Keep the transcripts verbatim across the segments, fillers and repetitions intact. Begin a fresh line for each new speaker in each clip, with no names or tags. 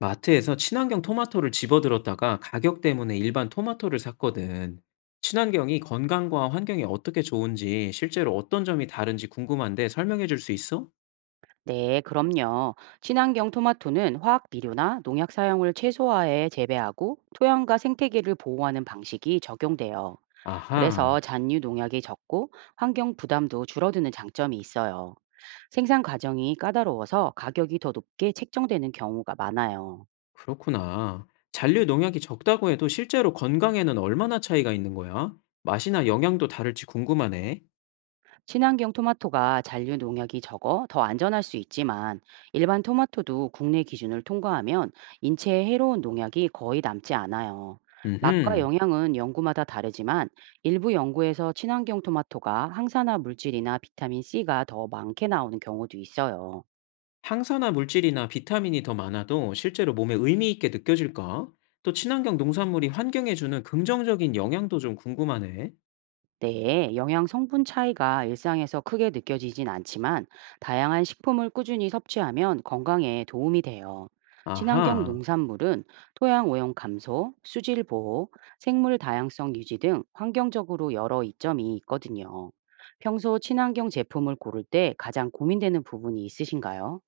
마트에서 친환경 토마토를 집어들었다가 가격 때문에 일반 토마토를 샀거든. 친환경이 건강과 환경에 어떻게 좋은지 실제로 어떤 점이 다른지 궁금한데 설명해 줄 수 있어?
네, 그럼요. 친환경 토마토는 화학 비료나 농약 사용을 최소화해 재배하고 토양과 생태계를 보호하는 방식이 적용돼요.
아하,
그래서 잔류 농약이 적고 환경 부담도 줄어드는 장점이 있어요. 생산 과정이 까다로워서 가격이 더 높게 책정되는 경우가 많아요.
그렇구나. 잔류 농약이 적다고 해도 실제로 건강에는 얼마나 차이가 있는 거야? 맛이나 영양도 다를지 궁금하네.
친환경 토마토가 잔류 농약이 적어 더 안전할 수 있지만 일반 토마토도 국내 기준을 통과하면 인체에 해로운 농약이 거의 남지 않아요. 맛과
음흠.
영양은 연구마다 다르지만 일부 연구에서 친환경 토마토가 항산화 물질이나 비타민 C가 더 많게 나오는 경우도 있어요.
항산화 물질이나 비타민이 더 많아도 실제로 몸에 의미 있게 느껴질까? 또 친환경 농산물이 환경에 주는 긍정적인 영향도 좀 궁금하네.
네, 영양 성분 차이가 일상에서 크게 느껴지진 않지만 다양한 식품을 꾸준히 섭취하면 건강에 도움이 돼요. 친환경
아하.
농산물은 토양 오염 감소, 수질 보호, 생물 다양성 유지 등 환경적으로 여러 이점이 있거든요. 평소 친환경 제품을 고를 때 가장 고민되는 부분이 있으신가요?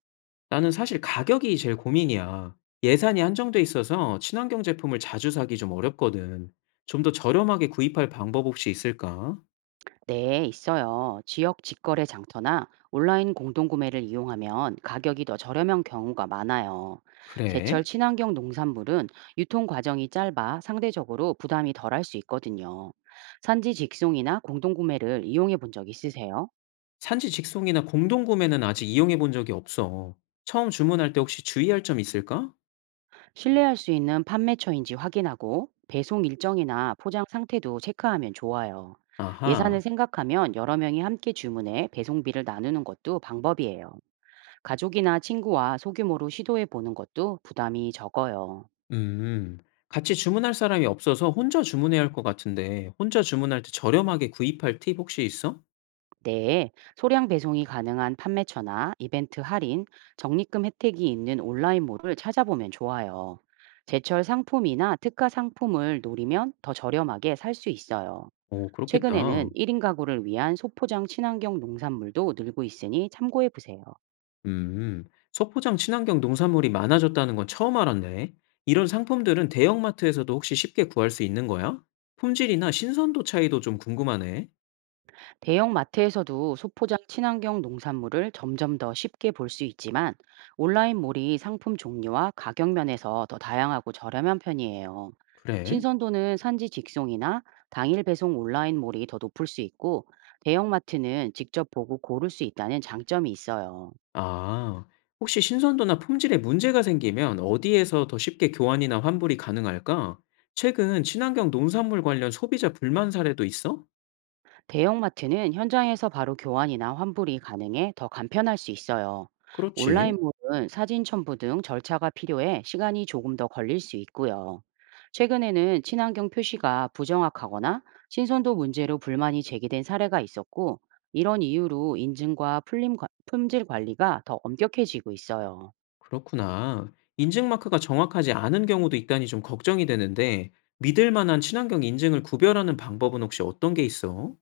나는 사실 가격이 제일 고민이야. 예산이 한정돼 있어서 친환경 제품을 자주 사기 좀 어렵거든. 좀 더 저렴하게 구입할 방법 혹시 있을까?
네, 있어요. 지역 직거래 장터나 온라인 공동구매를 이용하면 가격이 더 저렴한 경우가 많아요. 제철
그래?
친환경 농산물은 유통 과정이 짧아 상대적으로 부담이 덜할 수 있거든요. 산지 직송이나 공동구매를 이용해 본 적 있으세요?
산지 직송이나 공동구매는 아직 이용해 본 적이 없어. 처음 주문할 때 혹시 주의할 점 있을까?
신뢰할 수 있는 판매처인지 확인하고 배송 일정이나 포장 상태도 체크하면 좋아요.
아하.
예산을 생각하면 여러 명이 함께 주문해 배송비를 나누는 것도 방법이에요. 가족이나 친구와 소규모로 시도해 보는 것도 부담이 적어요.
음. 같이 주문할 사람이 없어서 혼자 주문해야 할 것 같은데, 혼자 주문할 때 저렴하게 구입할 팁 혹시 있어?
내에 소량 배송이 가능한 판매처나 이벤트 할인, 적립금 혜택이 있는 온라인몰을 찾아보면 좋아요. 제철 상품이나 특가 상품을 노리면 더 저렴하게 살 수 있어요.
오,
최근에는
그렇겠다.
일 인 가구를 위한 소포장 친환경 농산물도 늘고 있으니 참고해 보세요.
음, 소포장 친환경 농산물이 많아졌다는 건 처음 알았네. 이런 상품들은 대형마트에서도 혹시 쉽게 구할 수 있는 거야? 품질이나 신선도 차이도 좀 궁금하네.
대형 마트에서도 소포장 친환경 농산물을 점점 더 쉽게 볼 수 있지만 온라인몰이 상품 종류와 가격 면에서 더 다양하고 저렴한 편이에요.
그래?
신선도는 산지 직송이나 당일 배송 온라인몰이 더 높을 수 있고 대형마트는 직접 보고 고를 수 있다는 장점이 있어요.
아, 혹시 신선도나 품질에 문제가 생기면 어디에서 더 쉽게 교환이나 환불이 가능할까? 최근 친환경 농산물 관련 소비자 불만 사례도 있어?
대형마트는 현장에서 바로 교환이나 환불이 가능해 더 간편할 수 있어요.
그렇지.
온라인몰은 사진 첨부 등 절차가 필요해 시간이 조금 더 걸릴 수 있고요. 최근에는 친환경 표시가 부정확하거나 신선도 문제로 불만이 제기된 사례가 있었고, 이런 이유로 인증과 풀림 관- 품질 관리가 더 엄격해지고 있어요.
그렇구나. 인증 마크가 정확하지 않은 경우도 있다니 좀 걱정이 되는데, 믿을 만한 친환경 인증을 구별하는 방법은 혹시 어떤 게 있어?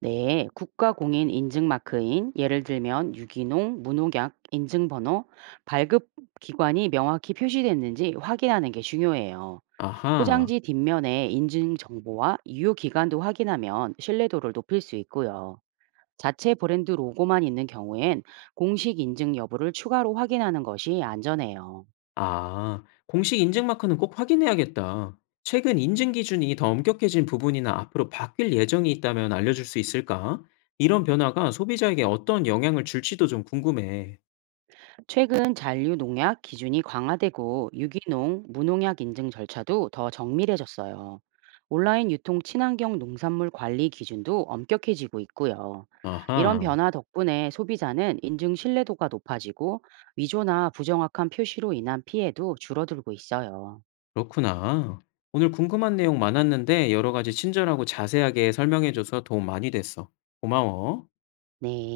네, 국가공인 인증 마크인 예를 들면 유기농, 무농약 인증 번호, 발급 기관이 명확히 표시됐는지 확인하는 게 중요해요.
아하,
포장지 뒷면에 인증 정보와 유효 기간도 확인하면 신뢰도를 높일 수 있고요. 자체 브랜드 로고만 있는 경우엔 공식 인증 여부를 추가로 확인하는 것이 안전해요.
아, 공식 인증 마크는 꼭 확인해야겠다. 최근 인증 기준이 더 엄격해진 부분이나 앞으로 바뀔 예정이 있다면 알려줄 수 있을까? 이런 변화가 소비자에게 어떤 영향을 줄지도 좀 궁금해.
최근 잔류 농약 기준이 강화되고 유기농, 무농약 인증 절차도 더 정밀해졌어요. 온라인 유통 친환경 농산물 관리 기준도 엄격해지고 있고요. 이런
아하,
변화 덕분에 소비자는 인증 신뢰도가 높아지고 위조나 부정확한 표시로 인한 피해도 줄어들고 있어요.
그렇구나. 오늘 궁금한 내용 많았는데 여러 가지 친절하고 자세하게 설명해줘서 도움 많이 됐어. 고마워.
네.